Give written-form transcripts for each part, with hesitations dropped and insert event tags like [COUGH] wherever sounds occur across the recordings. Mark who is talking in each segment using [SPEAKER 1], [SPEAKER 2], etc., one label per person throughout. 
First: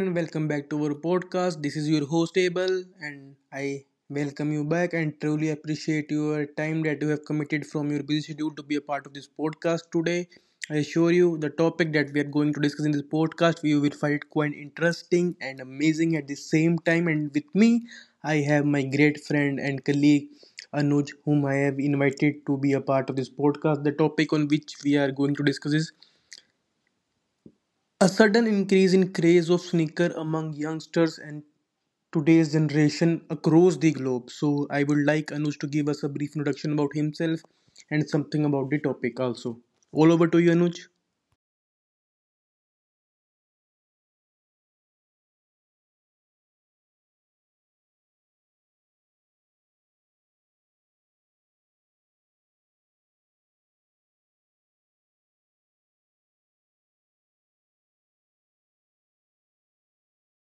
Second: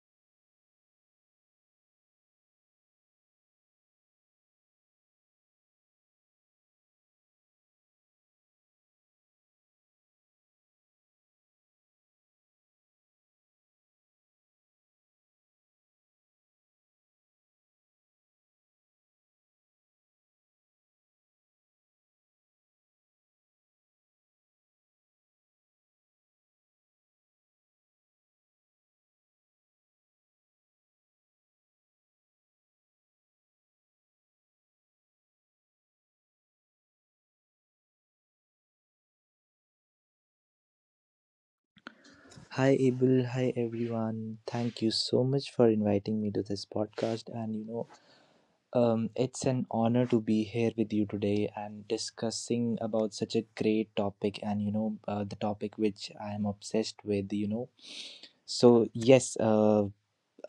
[SPEAKER 1] and welcome back to our podcast. This is your host, Abel, and I welcome you back and truly appreciate your time that you have committed from your busy schedule to be a part of this podcast today. I assure you, the topic that we are going to discuss in this podcast, you will find it quite interesting and amazing at the same time. And with me, I have my great friend and colleague Anuj, whom I have invited to be a part of this podcast. The topic on which we are going to discuss is a sudden increase in craze of sneaker among youngsters and today's generation across the globe. So I would like Anuj to give us a brief introduction about himself and something about the topic also. All over to you, Anuj.
[SPEAKER 2] Hi, Abel. Hi, everyone. Thank you so much for inviting me to this podcast. It's an honor to be here with you today and discussing about such a great topic. The topic which I am obsessed with. You know, so yes,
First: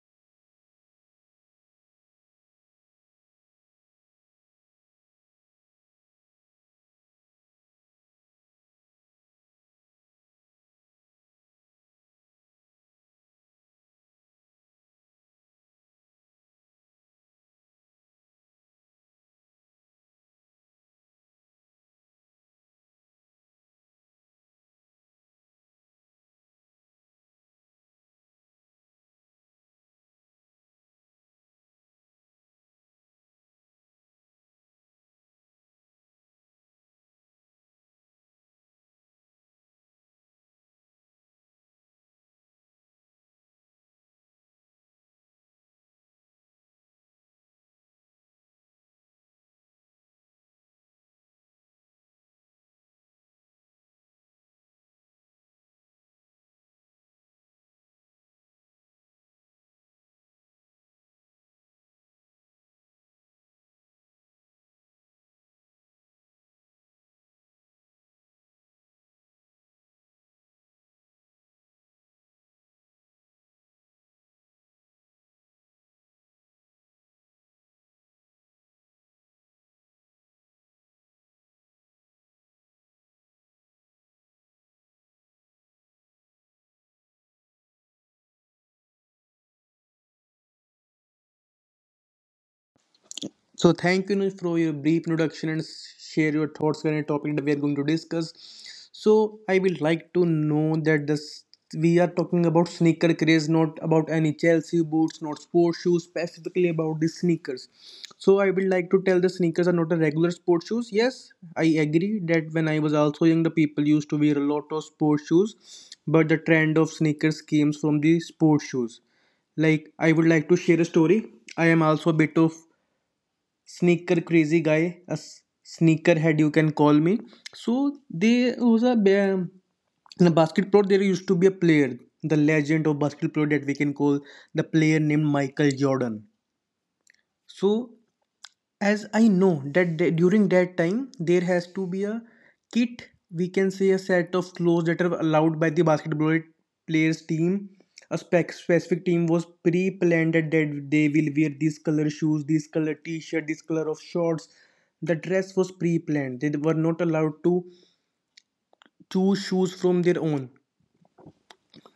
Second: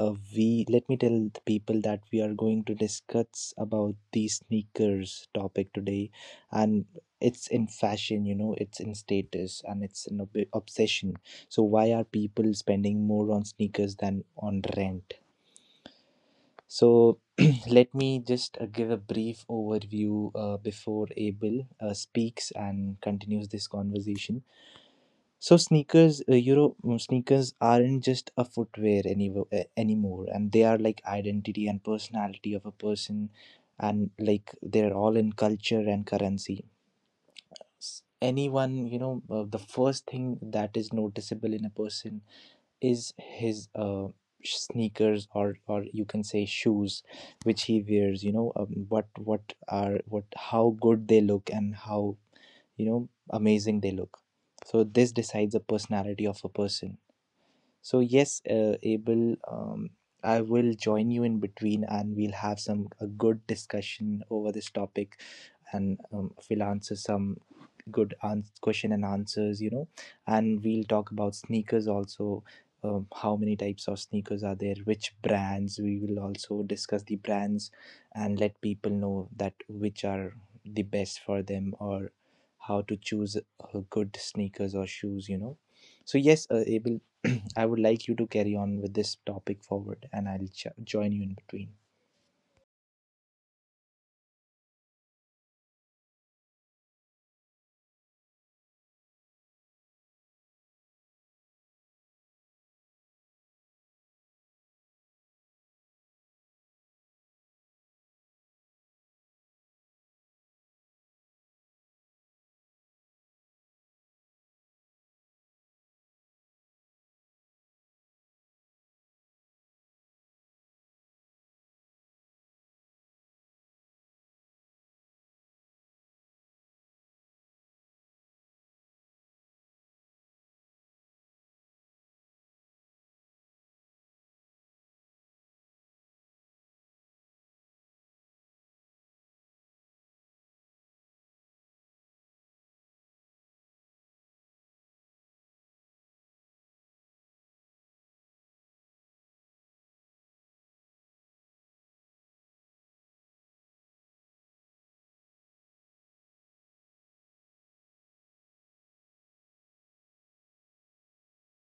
[SPEAKER 2] we Let me tell the people that we are going to discuss about the sneakers topic today, and it's in fashion, you know, it's in status, and it's an obsession. So why are people spending more on sneakers than on rent? So [CLEARS THROAT] let me just give a brief overview before Abel speaks and continues this conversation. So sneakers, you know, mm, sneakers aren't just a footwear anymore, and they are like identity and personality of a person, and like they're all in culture and currency. Anyone, the first thing that is noticeable in a person is his sneakers or you can say shoes which he wears, you know what are what how good they look and how, you know, amazing they look. So this decides the personality of a person. So yes, Abel, I will join you in between, and we'll have some a good discussion over this topic. And we'll answer some good ans question and answers, you know, and we'll talk about sneakers also. How many types of sneakers are there, which brands? We will also discuss the brands and let people know that which are the best for them, or how to choose good sneakers or shoes, you know. So yes, Abel, I would like you to carry on with this topic forward, and I'll join you in between.
[SPEAKER 1] So thank you, Anuj, for your brief introduction and share your thoughts on a topic that we are going to discuss. So I would like to know that this we are talking about sneaker craze, not about any Chelsea boots, not sports shoes, specifically about the sneakers. So I would like to tell the sneakers are not a regular sports shoes. Yes, I agree that when I was also young, the people used to wear a lot of sports shoes, but the trend of sneakers came from the sports shoes. Like, I would like to share a story. I am also a bit of sneaker crazy guy, a s- sneakerhead you can call me. So there was in a basketball there used to be a player, the legend of basketball that we can call, the player named Michael Jordan. So as I know that, during that time there has to be a kit, we can say, a set of clothes that are allowed by the basketball players team. A specific team was pre-planned that they will wear these color shoes, this color t-shirt, this color of shorts. The dress was pre-planned. They were not allowed to choose shoes from their own.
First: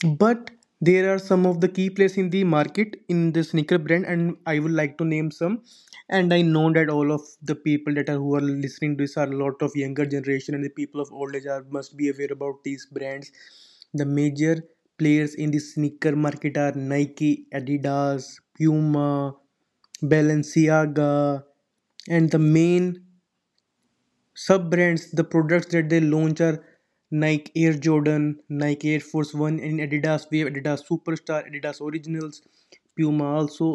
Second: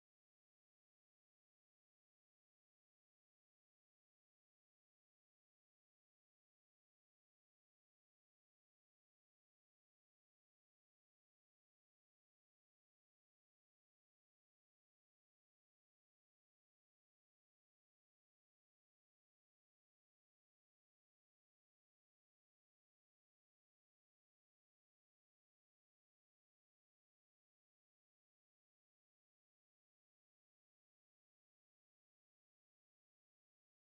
[SPEAKER 1] But there are some of the key players in the market in the sneaker brand, and I would like to name some. And I know that all of the people that are who are listening to this are a lot of younger generation, and the people of old age are must be aware about these brands. The major players in the sneaker market are Nike, Adidas, Puma, Balenciaga. And the main sub brands, the products that they launch, are Nike Air Jordan, Nike Air Force One, and Adidas, we have Adidas Superstar, Adidas Originals. Puma also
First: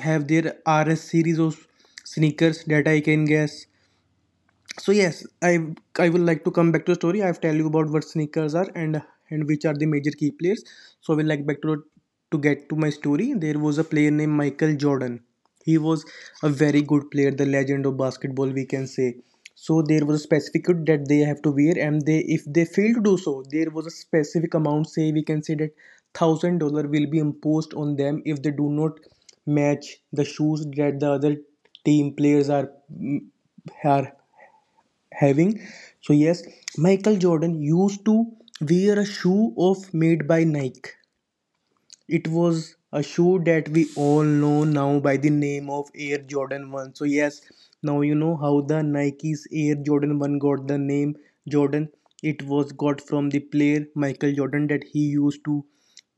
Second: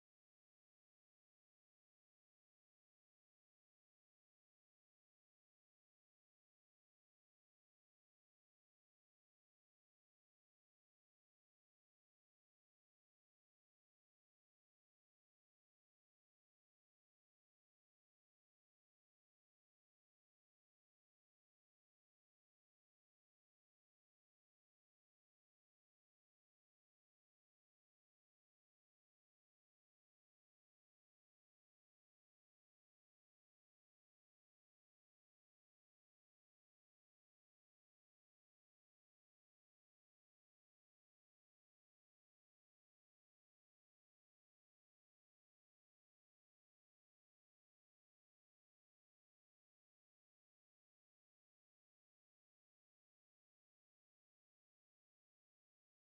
[SPEAKER 1] have their RS series of sneakers, that I can guess. So yes, I will like to come back to the story. I've tell you about what sneakers are, and which are the major key players. So we'll like back to get to my story. There was a player named Michael Jordan. He was a very good player, the legend of basketball we can say. So there was a specific kit that they have to wear, and they, if they fail to do so, there was a specific amount, say, we can say that $1,000 will be imposed on them if they do not match the shoes that the other team players are are having. So yes, Michael Jordan used to wear a shoe of made by Nike. It was a shoe that we all know now by the name of Air Jordan 1. So yes, now you know how the Nike's Air Jordan 1 got the name Jordan. It was got from the player Michael Jordan, that he used to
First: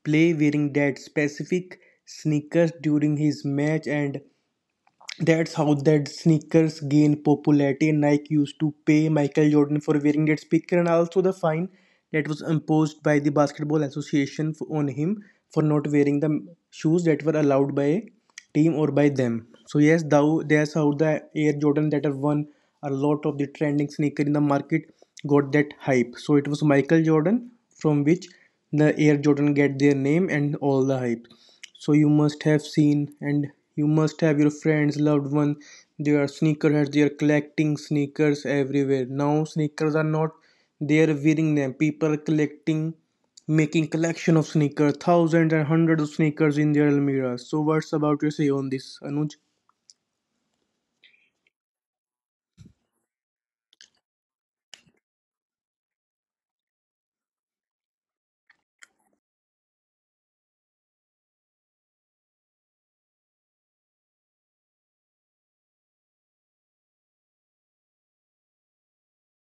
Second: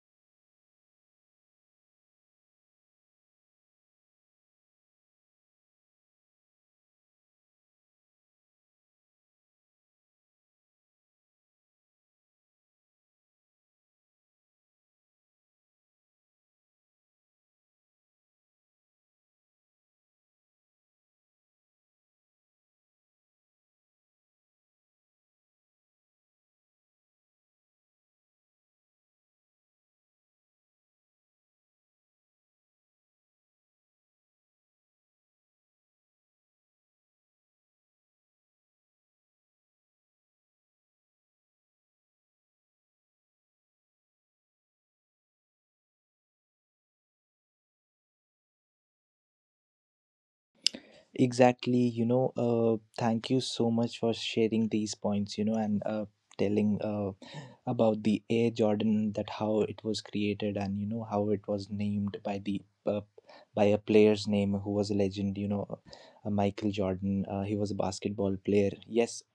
[SPEAKER 1] play wearing that specific sneakers during his match, and that's how that sneakers gain popularity. And Nike used to pay Michael Jordan for wearing that speaker, and also the fine that was imposed by the Basketball Association on him for not wearing the shoes that were allowed by team or by them. So yes, thou that's how the Air Jordan, that have won a lot of the trending sneaker in the market, got that hype. So it was Michael Jordan from which the Air Jordan get their name and all the hype. So you must have seen, and you must have your friends, loved one. They are sneakerheads. They are collecting sneakers everywhere. Now sneakers are not. They are wearing them. People are collecting, making collection of sneakers, thousands and hundreds of sneakers in their almirah. So what's about your say on this, Anuj?
[SPEAKER 2] Exactly, thank you so much for sharing these points, you know, and telling about the Air Jordan, that how it was created, and you know how it was named by the uh, by a player's name who was a legend, you know, Michael Jordan. He was a basketball player. Yes. [CLEARS THROAT]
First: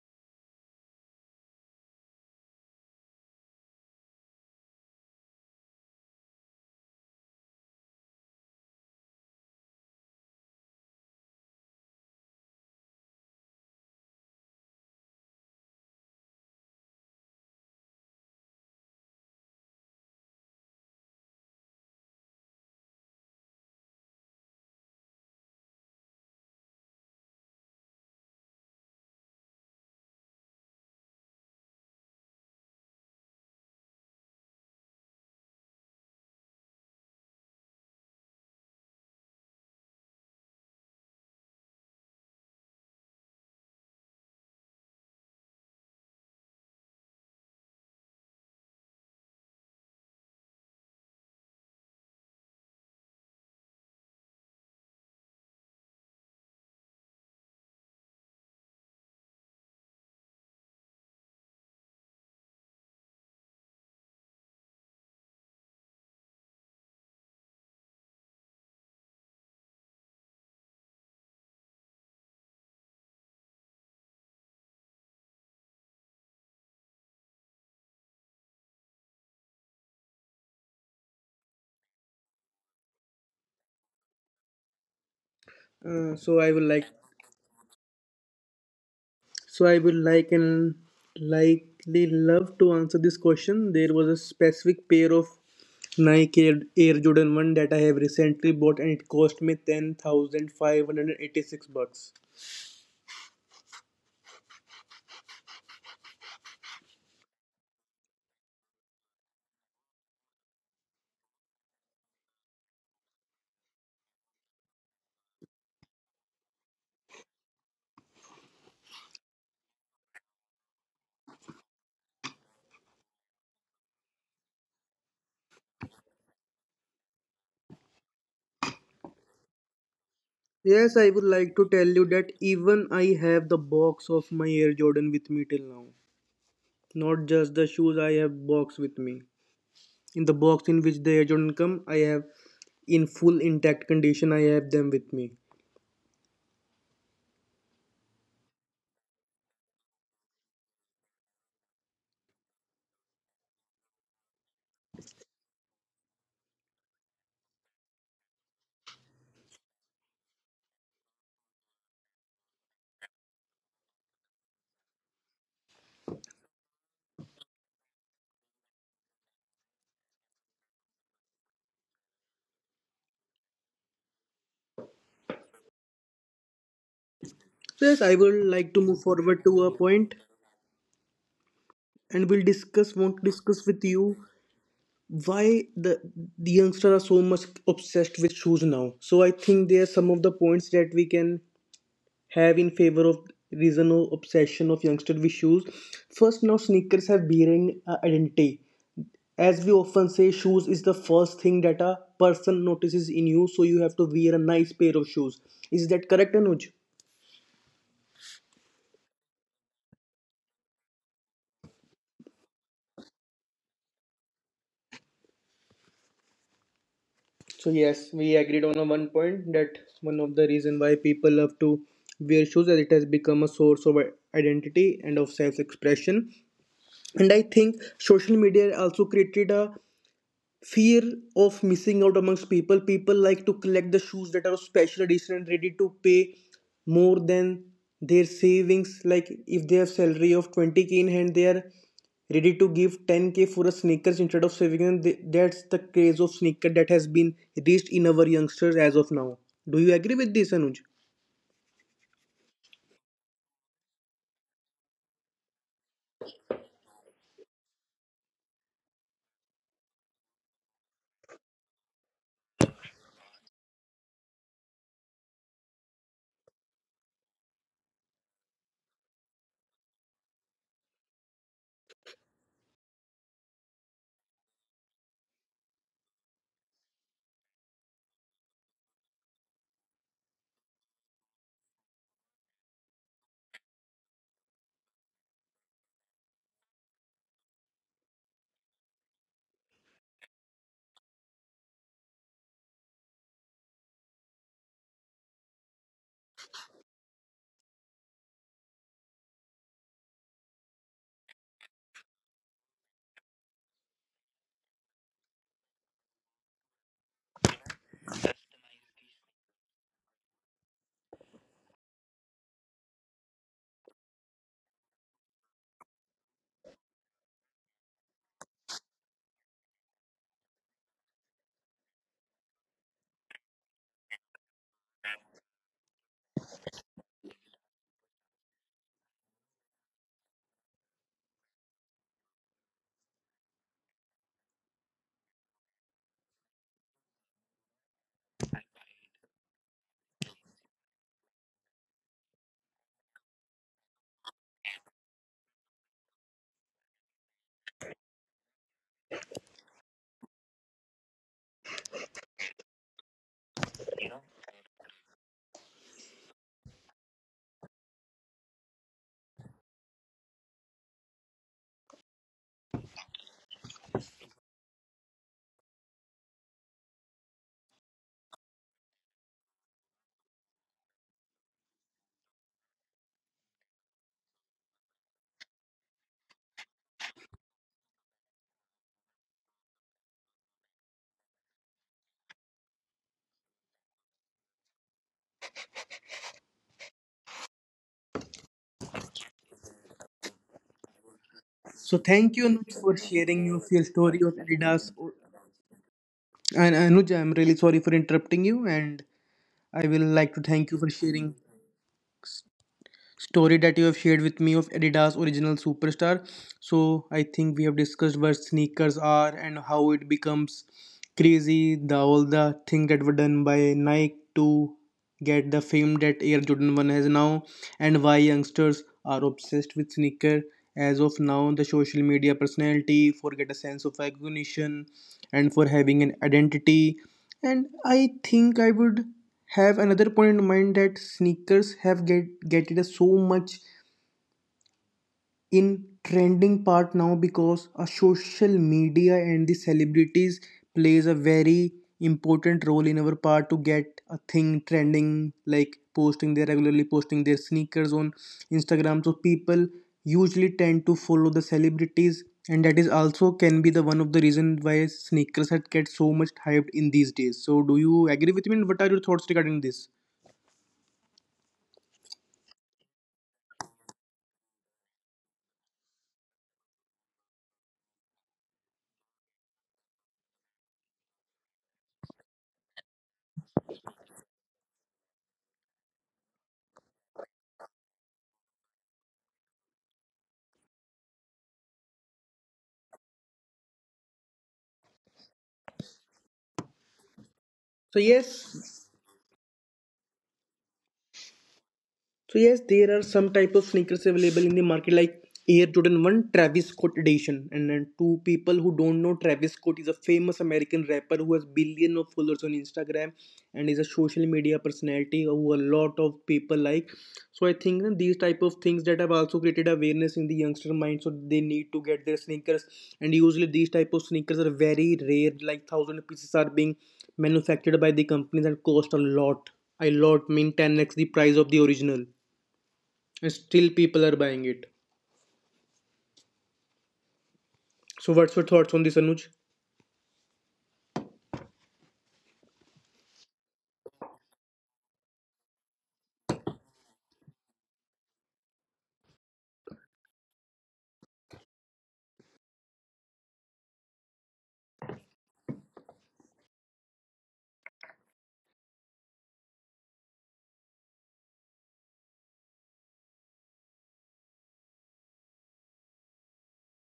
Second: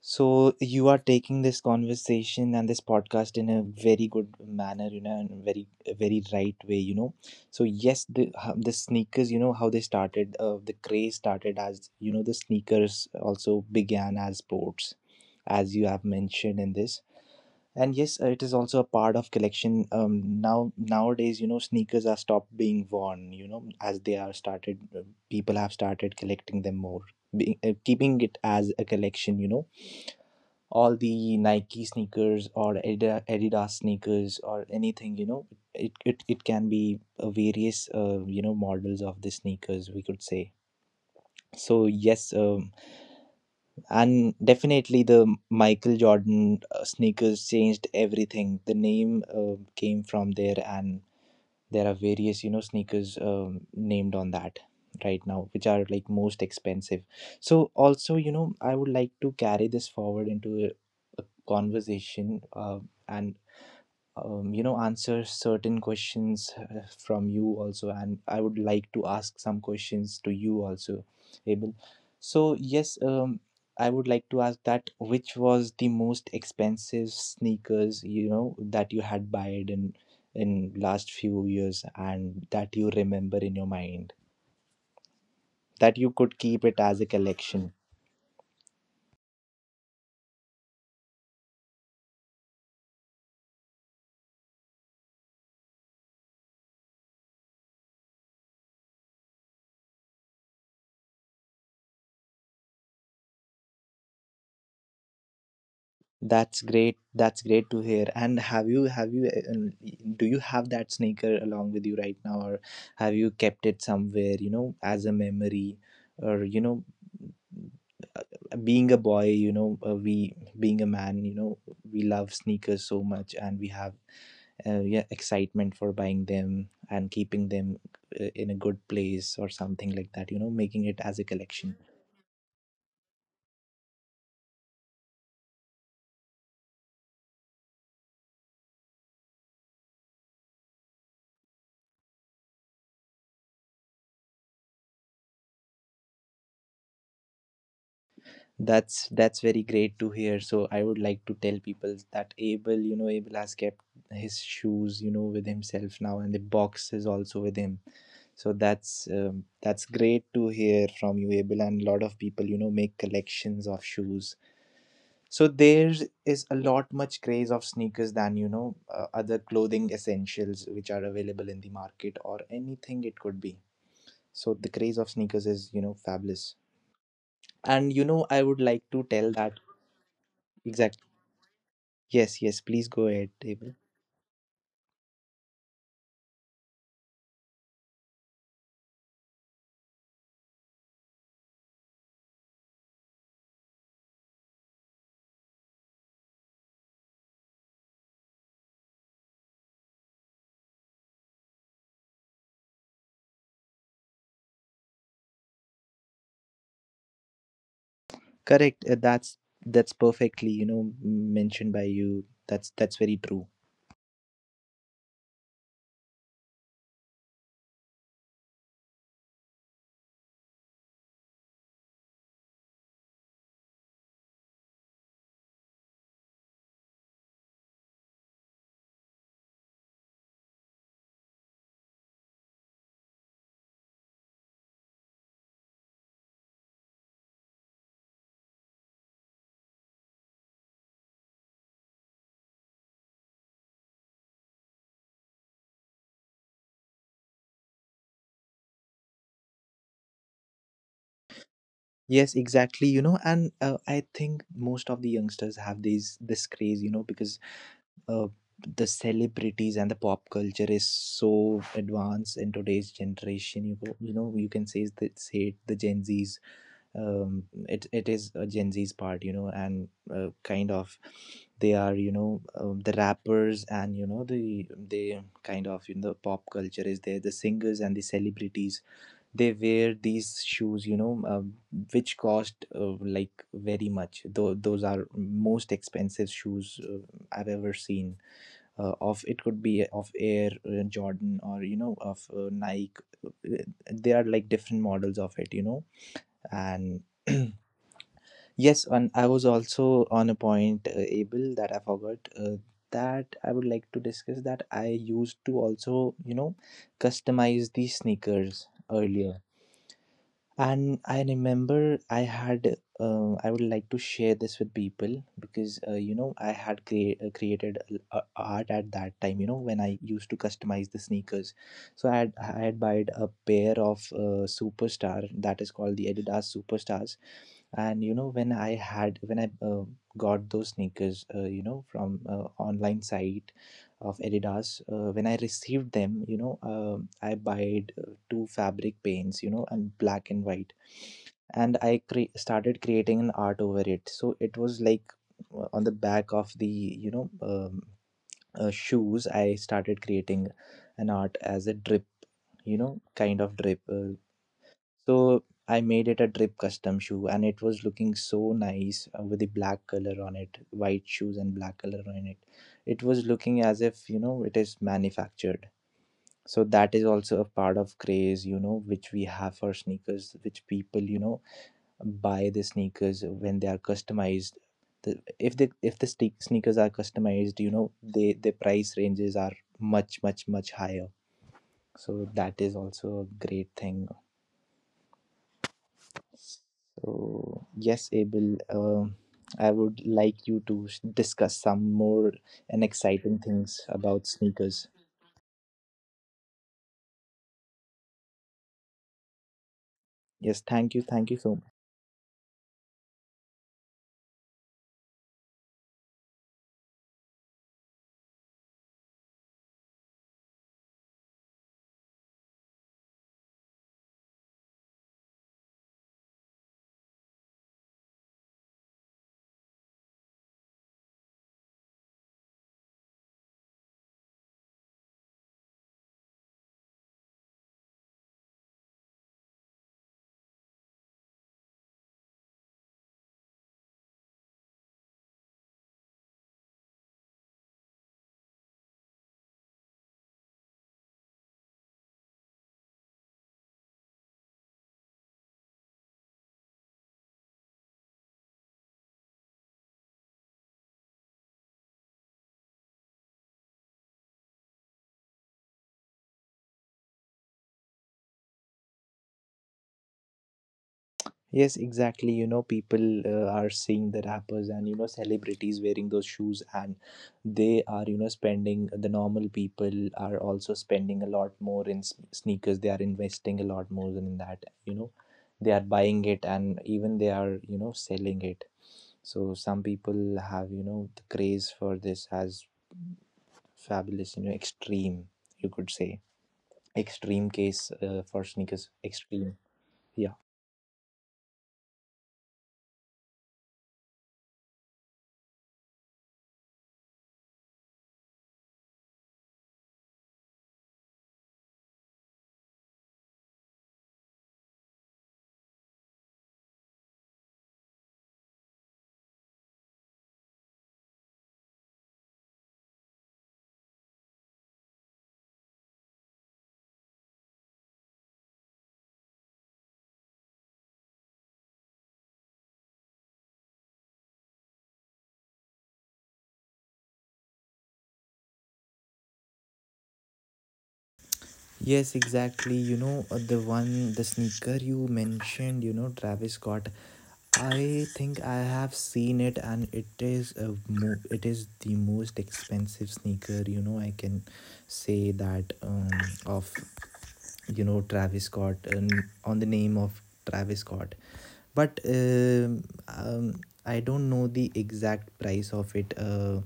[SPEAKER 2] So you are taking this conversation and this podcast in a very good manner, you know, and a very right way, you know. So yes, the sneakers, you know, how they started, the craze started. As you know, the sneakers also began as sports, as you have mentioned in this. And yes, it is also a part of collection. Now nowadays, you know, sneakers are stopped being worn, you know, as they are started. People have started collecting them more, being, keeping it as a collection, you know, all the Nike sneakers or Adidas sneakers or anything, you know, it can be various, you know, models of the sneakers, we could say. So, yes, and definitely the Michael Jordan sneakers changed everything. The name came from there, and there are various, you know, sneakers named on that right now which are like most expensive. So also, you know, I would like to carry this forward into a conversation, and you know, answer certain questions from you also, and I would like to ask some questions to you also, Abel. So yes, I would like to ask that which was the most expensive sneakers, you know, that you had buyed in last few years and that you remember in your mind, that
[SPEAKER 1] Uh,
[SPEAKER 2] you
[SPEAKER 1] so
[SPEAKER 2] could
[SPEAKER 1] I would
[SPEAKER 2] keep
[SPEAKER 1] like.
[SPEAKER 2] it as a collection.
[SPEAKER 1] So I will like and likely love to answer this question. There was a specific pair of Nike Air Jordan 1 that I have recently bought, and it cost me 10,586 bucks.
[SPEAKER 2] That's great. That's great to hear. And have you, do you have that sneaker along with you right now, or have you kept it somewhere? You know, as a memory, or you know, being a boy, you know, we being a man, you know, we love sneakers so much, and we have, yeah, excitement for buying them and keeping them in a good place or something like that. You know, making
[SPEAKER 1] Yes,
[SPEAKER 2] it
[SPEAKER 1] I would
[SPEAKER 2] as a
[SPEAKER 1] like to
[SPEAKER 2] collection.
[SPEAKER 1] tell you that even I have the box of my Air Jordan with me till now. Not just the shoes, I have box with me. In the box in which the Air Jordan come, I have in full intact condition, I have them with me.
[SPEAKER 2] That's very great to hear. So I would like to tell people that Abel, you know, Abel has kept his shoes, you know, with himself now, and the box is also with him. So that's, that's great to hear from you, Abel. And a lot of people, you know, make collections of shoes. So there is a lot much craze of sneakers than, you know, other clothing essentials which are available in the market or anything it could be. So the craze of sneakers is, you know, fabulous. And you know, I
[SPEAKER 1] So
[SPEAKER 2] would
[SPEAKER 1] yes, I
[SPEAKER 2] like to
[SPEAKER 1] would
[SPEAKER 2] tell
[SPEAKER 1] like to
[SPEAKER 2] that
[SPEAKER 1] move forward to a point,
[SPEAKER 2] exactly. Yes, yes, please
[SPEAKER 1] and
[SPEAKER 2] go
[SPEAKER 1] we'll
[SPEAKER 2] ahead,
[SPEAKER 1] discuss
[SPEAKER 2] Abel.
[SPEAKER 1] want to discuss with you why the the youngsters are so much obsessed with shoes now. So I think there are some of the points that we can have in favor of reason or obsession of youngster with shoes. First, now sneakers have bearing identity. As we often say, shoes is the first thing that a person notices in you, so you have to wear a nice pair of shoes. Is that correct, Anuj?
[SPEAKER 2] Correct. That's perfectly, you know, mentioned by you. That's very true.
[SPEAKER 1] So yes, we agreed on a one point that one of the reason why people love to wear shoes as it has become a source of identity and of self-expression. And I think social media also created a fear of missing out amongst people. Like to collect the shoes that are of special edition, and ready to pay more than their savings. Like, if they have salary of 20K in hand, they are ready to give 10K for a sneakers instead of saving, and that's the craze of sneaker that has been reached in our youngsters as of now. Do you agree with this, Anuj?
[SPEAKER 2] Yes, exactly. You know, and I think most of the youngsters have these this craze, you know, because uh, the celebrities and the pop culture is so advanced in today's generation. You go, you know, you can say the Gen Zs, it is a Gen Z's part, you know, and kind of, they are, you know, the rappers and you know they kind of, you know, the pop culture is there, the singers and the celebrities, they wear these shoes, you know, which cost like very much. Though those are most expensive shoes I've ever seen. Of it could be of Air Jordan or you know of Nike. Uh, They are like different models of it, you know, and [CLEARS THROAT] yes, and I was also on a point, Abel, that I forgot, that I would like to discuss, that I used to also, you know, customize these sneakers earlier. And I remember I had, I would like to share this with people because, you know, I had created art at that time, you know, when I used to customize the sneakers. So I had bought a pair of Superstar that is called the Adidas Superstars. And you know, when I got those sneakers, you know, from online site of Adidas. When I received them, you know, I bought two fabric paints, you know, and black and white. And I started creating an art over it. So it was like on the back of the, you know, shoes, I started creating an art as a drip, you know, kind of drip. So I made it a drip custom shoe, and it was looking so nice, with the black color on it, white shoes and black color on it. It was looking as if, you know, it is manufactured. So that is also a part of craze, you know, which we have for sneakers, which people, you know, buy the sneakers when they are customized. If the sneakers are customized, you know, they the price ranges are much higher. So that is also a great thing. So, yes, Abel, I would like you to discuss some
[SPEAKER 1] So thank
[SPEAKER 2] more
[SPEAKER 1] you, Anuj,
[SPEAKER 2] and
[SPEAKER 1] for
[SPEAKER 2] exciting
[SPEAKER 1] sharing your
[SPEAKER 2] things
[SPEAKER 1] your story
[SPEAKER 2] about
[SPEAKER 1] of
[SPEAKER 2] sneakers.
[SPEAKER 1] Adidas. And Anuj, I'm really sorry for interrupting you, and I will like to
[SPEAKER 2] Yes,
[SPEAKER 1] thank you for sharing
[SPEAKER 2] thank you so much.
[SPEAKER 1] story that you have shared with me of Adidas Original Superstar. So I think we have discussed what sneakers are and how it becomes crazy. The all the things that were done by Nike to get the fame that Air Jordan One has now, and why youngsters are obsessed with sneaker. As of now, the social media personality for get a sense of recognition and for having an identity. And I think I would have another point in mind that sneakers have get getted so much in trending part now, because a social media and the celebrities plays a very important role in our part to get a thing trending, like posting their regularly posting their sneakers on Instagram. So people usually tend to follow the celebrities, and that is also can be the one of the reason why sneakers had get so much hyped in these days. So do you agree with me, and what are your thoughts regarding this?
[SPEAKER 2] Yes, exactly. You know, people are seeing the rappers and you know celebrities wearing those shoes, and they are, you know, spending. The normal people are also spending a lot more in sneakers. They are investing a lot more than that. You know, they are buying it, and even they are, you know, selling it. So some people have, you know, the craze for this as fabulous, you know, extreme, you could say. Extreme case
[SPEAKER 1] So
[SPEAKER 2] for
[SPEAKER 1] yes,
[SPEAKER 2] sneakers, extreme. Yeah.
[SPEAKER 1] So yes, there are some type of sneakers available in the market like Air Jordan 1 Travis Scott edition. And then two people who don't know, Travis Scott is a famous American rapper who has billion of followers on Instagram, and is a social media personality who a lot of people like. So I think that these type of things that have also created awareness in the youngster mind. So they need to get their sneakers, and usually these type of sneakers are very rare, like thousand pieces are being manufactured by the companies and cost a lot. A lot mean 10x the price of the original. Still, people are buying it. So, what's your thoughts on this, Anuj?
[SPEAKER 2] Yes, exactly. You know, the one, the sneaker you mentioned, you know, Travis Scott. I think I have seen it, and it is it is the most expensive sneaker, you know, I can say that, of, you know, Travis Scott, and on the name of Travis Scott. But I don't know the exact price of it.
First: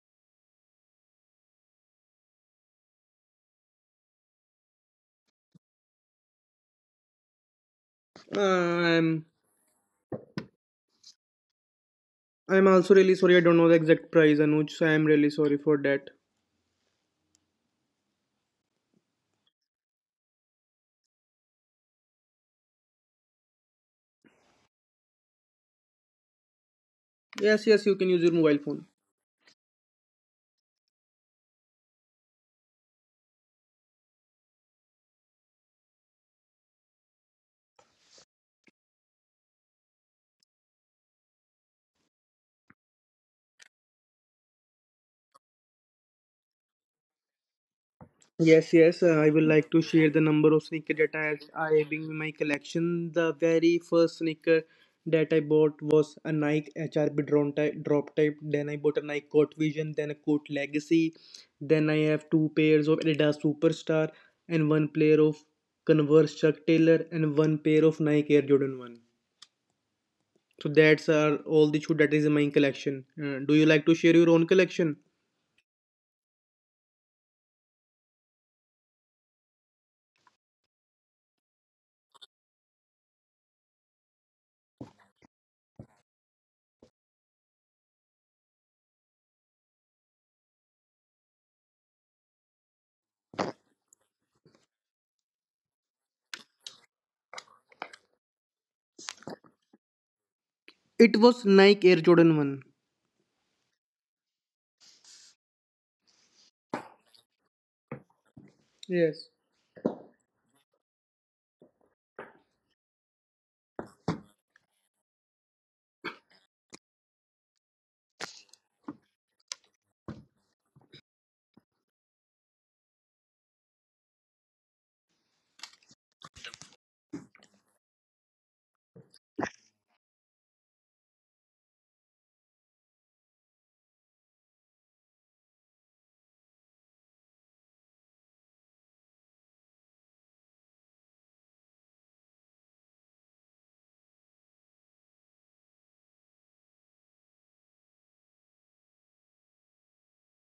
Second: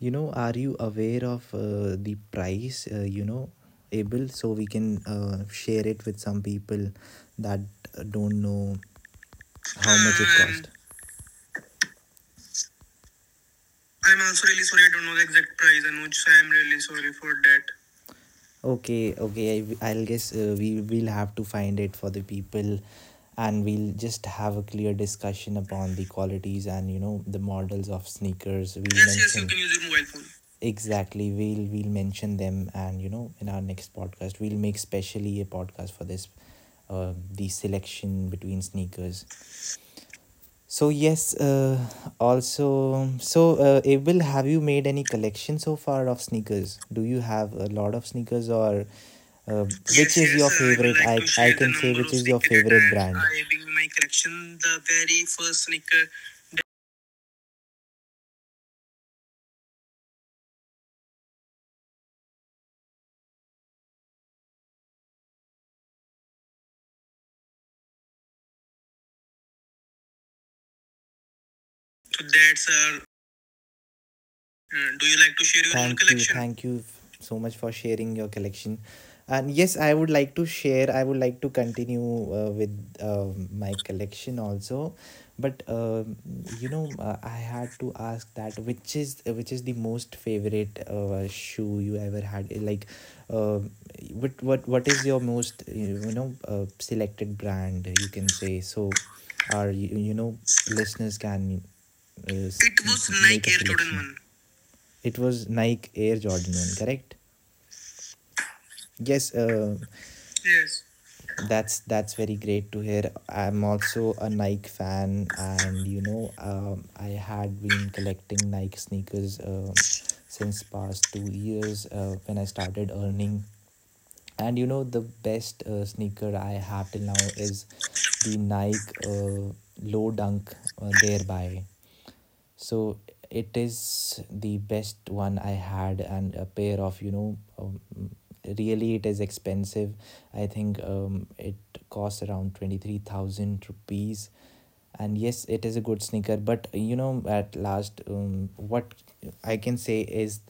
[SPEAKER 2] You know, are you aware of the price? You know, Abel, so we can share it with some people that
[SPEAKER 1] Uh,
[SPEAKER 2] don't know
[SPEAKER 1] I'm
[SPEAKER 2] how much it cost.
[SPEAKER 1] I'm also really sorry. I don't know the exact
[SPEAKER 2] I'm
[SPEAKER 1] price,
[SPEAKER 2] also really
[SPEAKER 1] Anuj.
[SPEAKER 2] sorry.
[SPEAKER 1] So
[SPEAKER 2] I
[SPEAKER 1] I'm
[SPEAKER 2] don't know the
[SPEAKER 1] really sorry
[SPEAKER 2] exact
[SPEAKER 1] for
[SPEAKER 2] price,
[SPEAKER 1] that.
[SPEAKER 2] Anuj. So I'm really sorry for that. Okay, okay. I will guess we will have to find it for the people, and we'll just have a clear discussion upon the qualities and you know the
[SPEAKER 1] Yes, yes, you can
[SPEAKER 2] models
[SPEAKER 1] use your
[SPEAKER 2] of
[SPEAKER 1] mobile phone.
[SPEAKER 2] sneakers. We'll Yes, yes, you mention can use your mobile phone. Exactly. We'll mention them, and you know in our next podcast we'll make specially a podcast for this, the selection between sneakers. So yes, also, so Abel, have you made any collection so far of sneakers? Do you have a lot of sneakers,
[SPEAKER 1] Yes,
[SPEAKER 2] or
[SPEAKER 1] yes, I will
[SPEAKER 2] uh,
[SPEAKER 1] like to share
[SPEAKER 2] which Yes,
[SPEAKER 1] the
[SPEAKER 2] is yes, your
[SPEAKER 1] number of
[SPEAKER 2] I would
[SPEAKER 1] sneaker
[SPEAKER 2] favorite? Like I
[SPEAKER 1] that
[SPEAKER 2] to I share the can
[SPEAKER 1] I
[SPEAKER 2] say number
[SPEAKER 1] having
[SPEAKER 2] which of
[SPEAKER 1] in
[SPEAKER 2] is
[SPEAKER 1] my
[SPEAKER 2] your sneaker favorite that
[SPEAKER 1] collection.
[SPEAKER 2] brand I
[SPEAKER 1] The
[SPEAKER 2] have in
[SPEAKER 1] very
[SPEAKER 2] my
[SPEAKER 1] first
[SPEAKER 2] collection.
[SPEAKER 1] sneaker
[SPEAKER 2] The very
[SPEAKER 1] that I
[SPEAKER 2] first
[SPEAKER 1] bought
[SPEAKER 2] sneaker
[SPEAKER 1] was a
[SPEAKER 2] that,
[SPEAKER 1] Nike HRP drop type. Then I bought a Nike Court Vision, then a Court Legacy. Then I have two pairs of Adidas Superstar and one pair of Converse Chuck Taylor and one pair of Nike Air Jordan 1. So that's are all the shoe that is in my
[SPEAKER 2] that's
[SPEAKER 1] collection. Do you like to share your own
[SPEAKER 2] mm,
[SPEAKER 1] collection?
[SPEAKER 2] do you like to share your own Thank you, collection? Thank you so much for sharing your collection. And yes, I would like to share. I would like to continue with uh, my collection also, but you know, I had to ask that which is the most favorite shoe you ever had? Eh, like, uh, what is your most, you know, selected brand, you can say? So, our you know, listeners
[SPEAKER 1] It was
[SPEAKER 2] can
[SPEAKER 1] Nike Air Jordan
[SPEAKER 2] s-
[SPEAKER 1] 1.
[SPEAKER 2] It was make Nike a Air Jordan selection. 1. It was Nike Air Jordan 1, correct?
[SPEAKER 1] Yes.
[SPEAKER 2] Yes, Yes. That's very great to hear. I'm also a Nike fan, and you know, I had been collecting Nike sneakers since past 2 years when I started earning. And you know, the best sneaker I have till now is the Nike Low Dunk thereby So it is the best one I had, and a pair of, you know, really it is expensive. I think it costs around 23,000 rupees. And yes, it is a good sneaker, but you know, at last, what I can say is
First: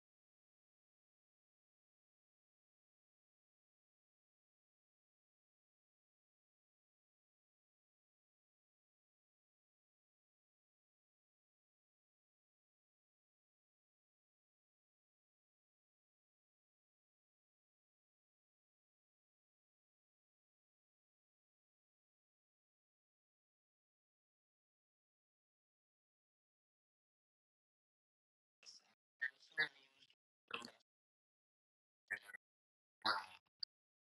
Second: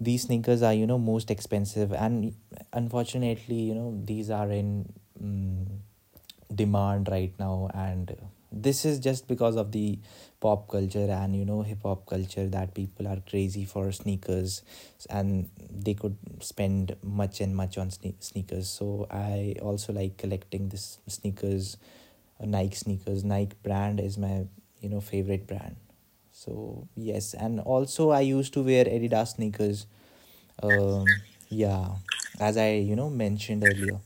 [SPEAKER 2] these sneakers are, you know, most expensive, and unfortunately, you know, these are in, mm, demand right now. And this is just because of the pop culture and, you know, hip hop culture, that people are crazy for sneakers, and they could spend much and much on sneakers. So I also like collecting this sneakers, Nike sneakers. Nike brand is my, you know, favorite brand. So yes, and also I used to wear Adidas sneakers, um, yeah, as I, you know, mentioned earlier.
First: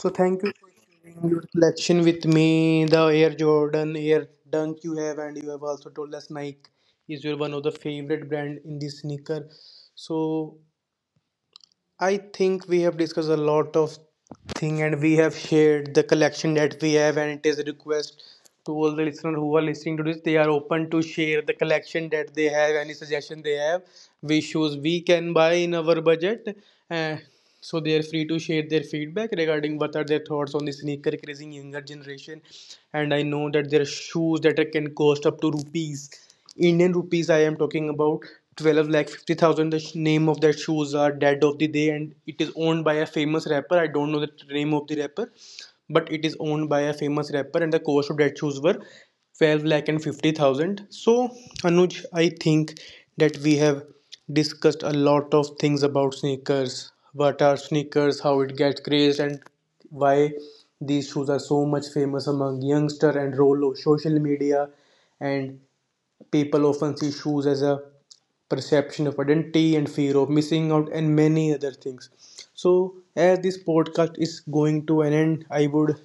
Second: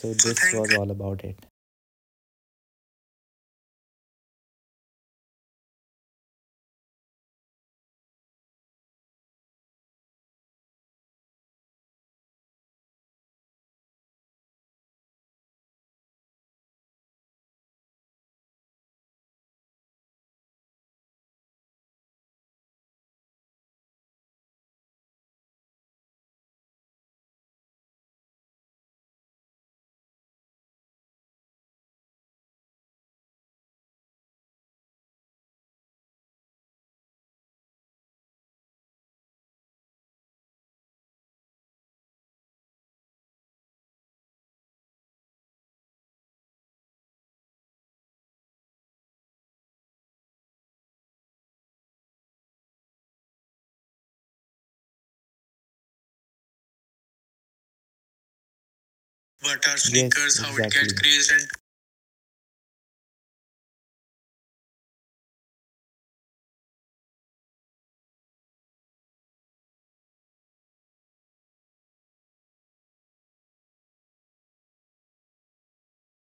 [SPEAKER 1] So
[SPEAKER 2] So this
[SPEAKER 1] thank you.
[SPEAKER 2] think was all about
[SPEAKER 1] Sharing
[SPEAKER 2] it.
[SPEAKER 1] your collection with me, the Air Jordan, Air Dunk you have, and you have also told us Nike is your one of the favorite brand in this sneaker. So I think we have discussed a lot of thing, and we have shared the collection that we have. And it is a request to all the listeners who are listening to this, they are open to share the collection that they have, any suggestion they have which shoes we can buy in our budget. Uh, so they are free to share their feedback regarding what are their thoughts on the sneaker crazing younger generation. And I know that there are shoes that can cost up to rupees, Indian rupees I am talking about, 12 lakh 50,000. The name of that shoes are Dead of the Day, and it is owned by a famous rapper. I don't know the name of the rapper, but it is owned by a famous rapper, and the cost of that shoes were 12 lakh and 50,000. So Anuj, I think that we have discussed a lot of things about sneakers, what are sneakers, how it gets crazed, and
[SPEAKER 2] What are Yes, sneakers,
[SPEAKER 1] why
[SPEAKER 2] how it get exactly.
[SPEAKER 1] these
[SPEAKER 2] crazy
[SPEAKER 1] shoes
[SPEAKER 2] and
[SPEAKER 1] are so much famous among youngster, and role of social media. And people often see shoes as a perception of identity and fear of missing out and many other things. So, as this podcast is going to an end, I would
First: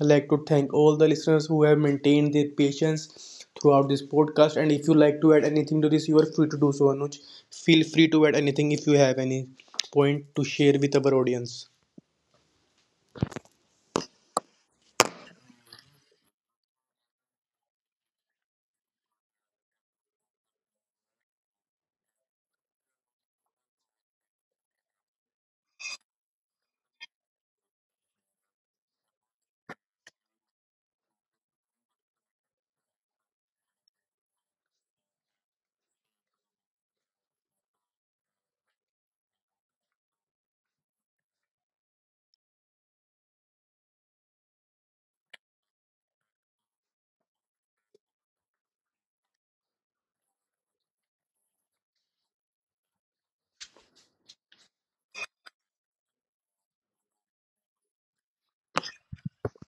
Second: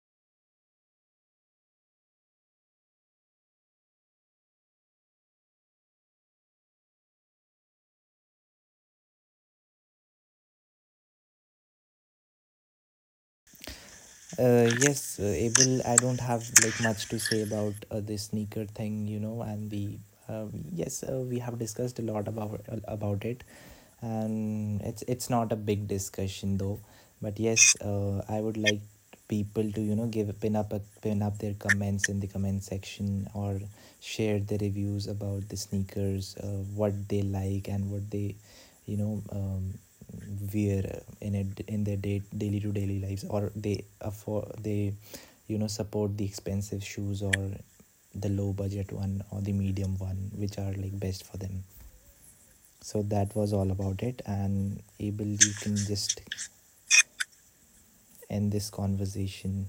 [SPEAKER 1] like to thank all the listeners who have maintained their patience throughout this podcast. And if you like to add anything to this, you are free to do so, Anuj. Feel free to add anything if you have any point to share with our audience.
[SPEAKER 2] Yes, Abel, I don't have like much to say about this sneaker thing, you know, and the uh, yes, we have discussed a lot about it, and it's not a big discussion though. But yes, I would like people to, you know, give pin up a, pin up their comments in the comment section, or share the reviews about the sneakers, what they like, and what they, you know, wear in it in their daily to daily lives, or they afford, they, you know, support the expensive shoes or the low budget one or the medium one which are like best for them. So that was all about it, and Abel, you can just end this conversation.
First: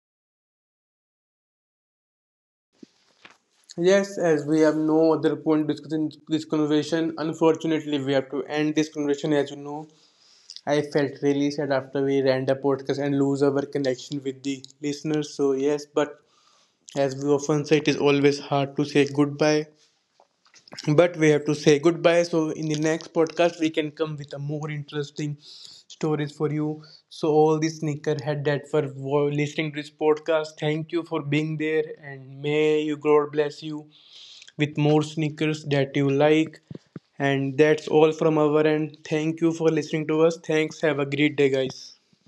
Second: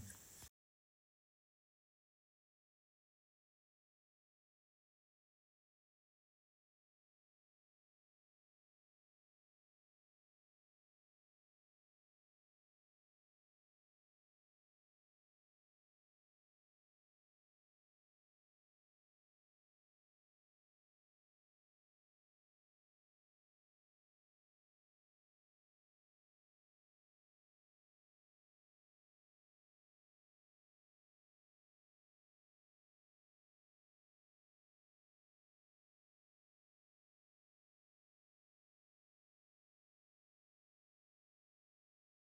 [SPEAKER 1] Yes, as we have no other point discussing this conversation, unfortunately, we have to end this conversation, as you know. I felt really sad after we ran the podcast and lose our connection with the listeners. So yes, but as we often say, it is always hard to say goodbye. But we have to say goodbye. So in the next podcast, we can come with a more interesting stories for you. So all the sneakerhead that for listening to this podcast, thank you for being there, and may you God bless you with more sneakers that you like. And that's all from our end. Thank you for listening to us. Thanks. Have a great day, guys.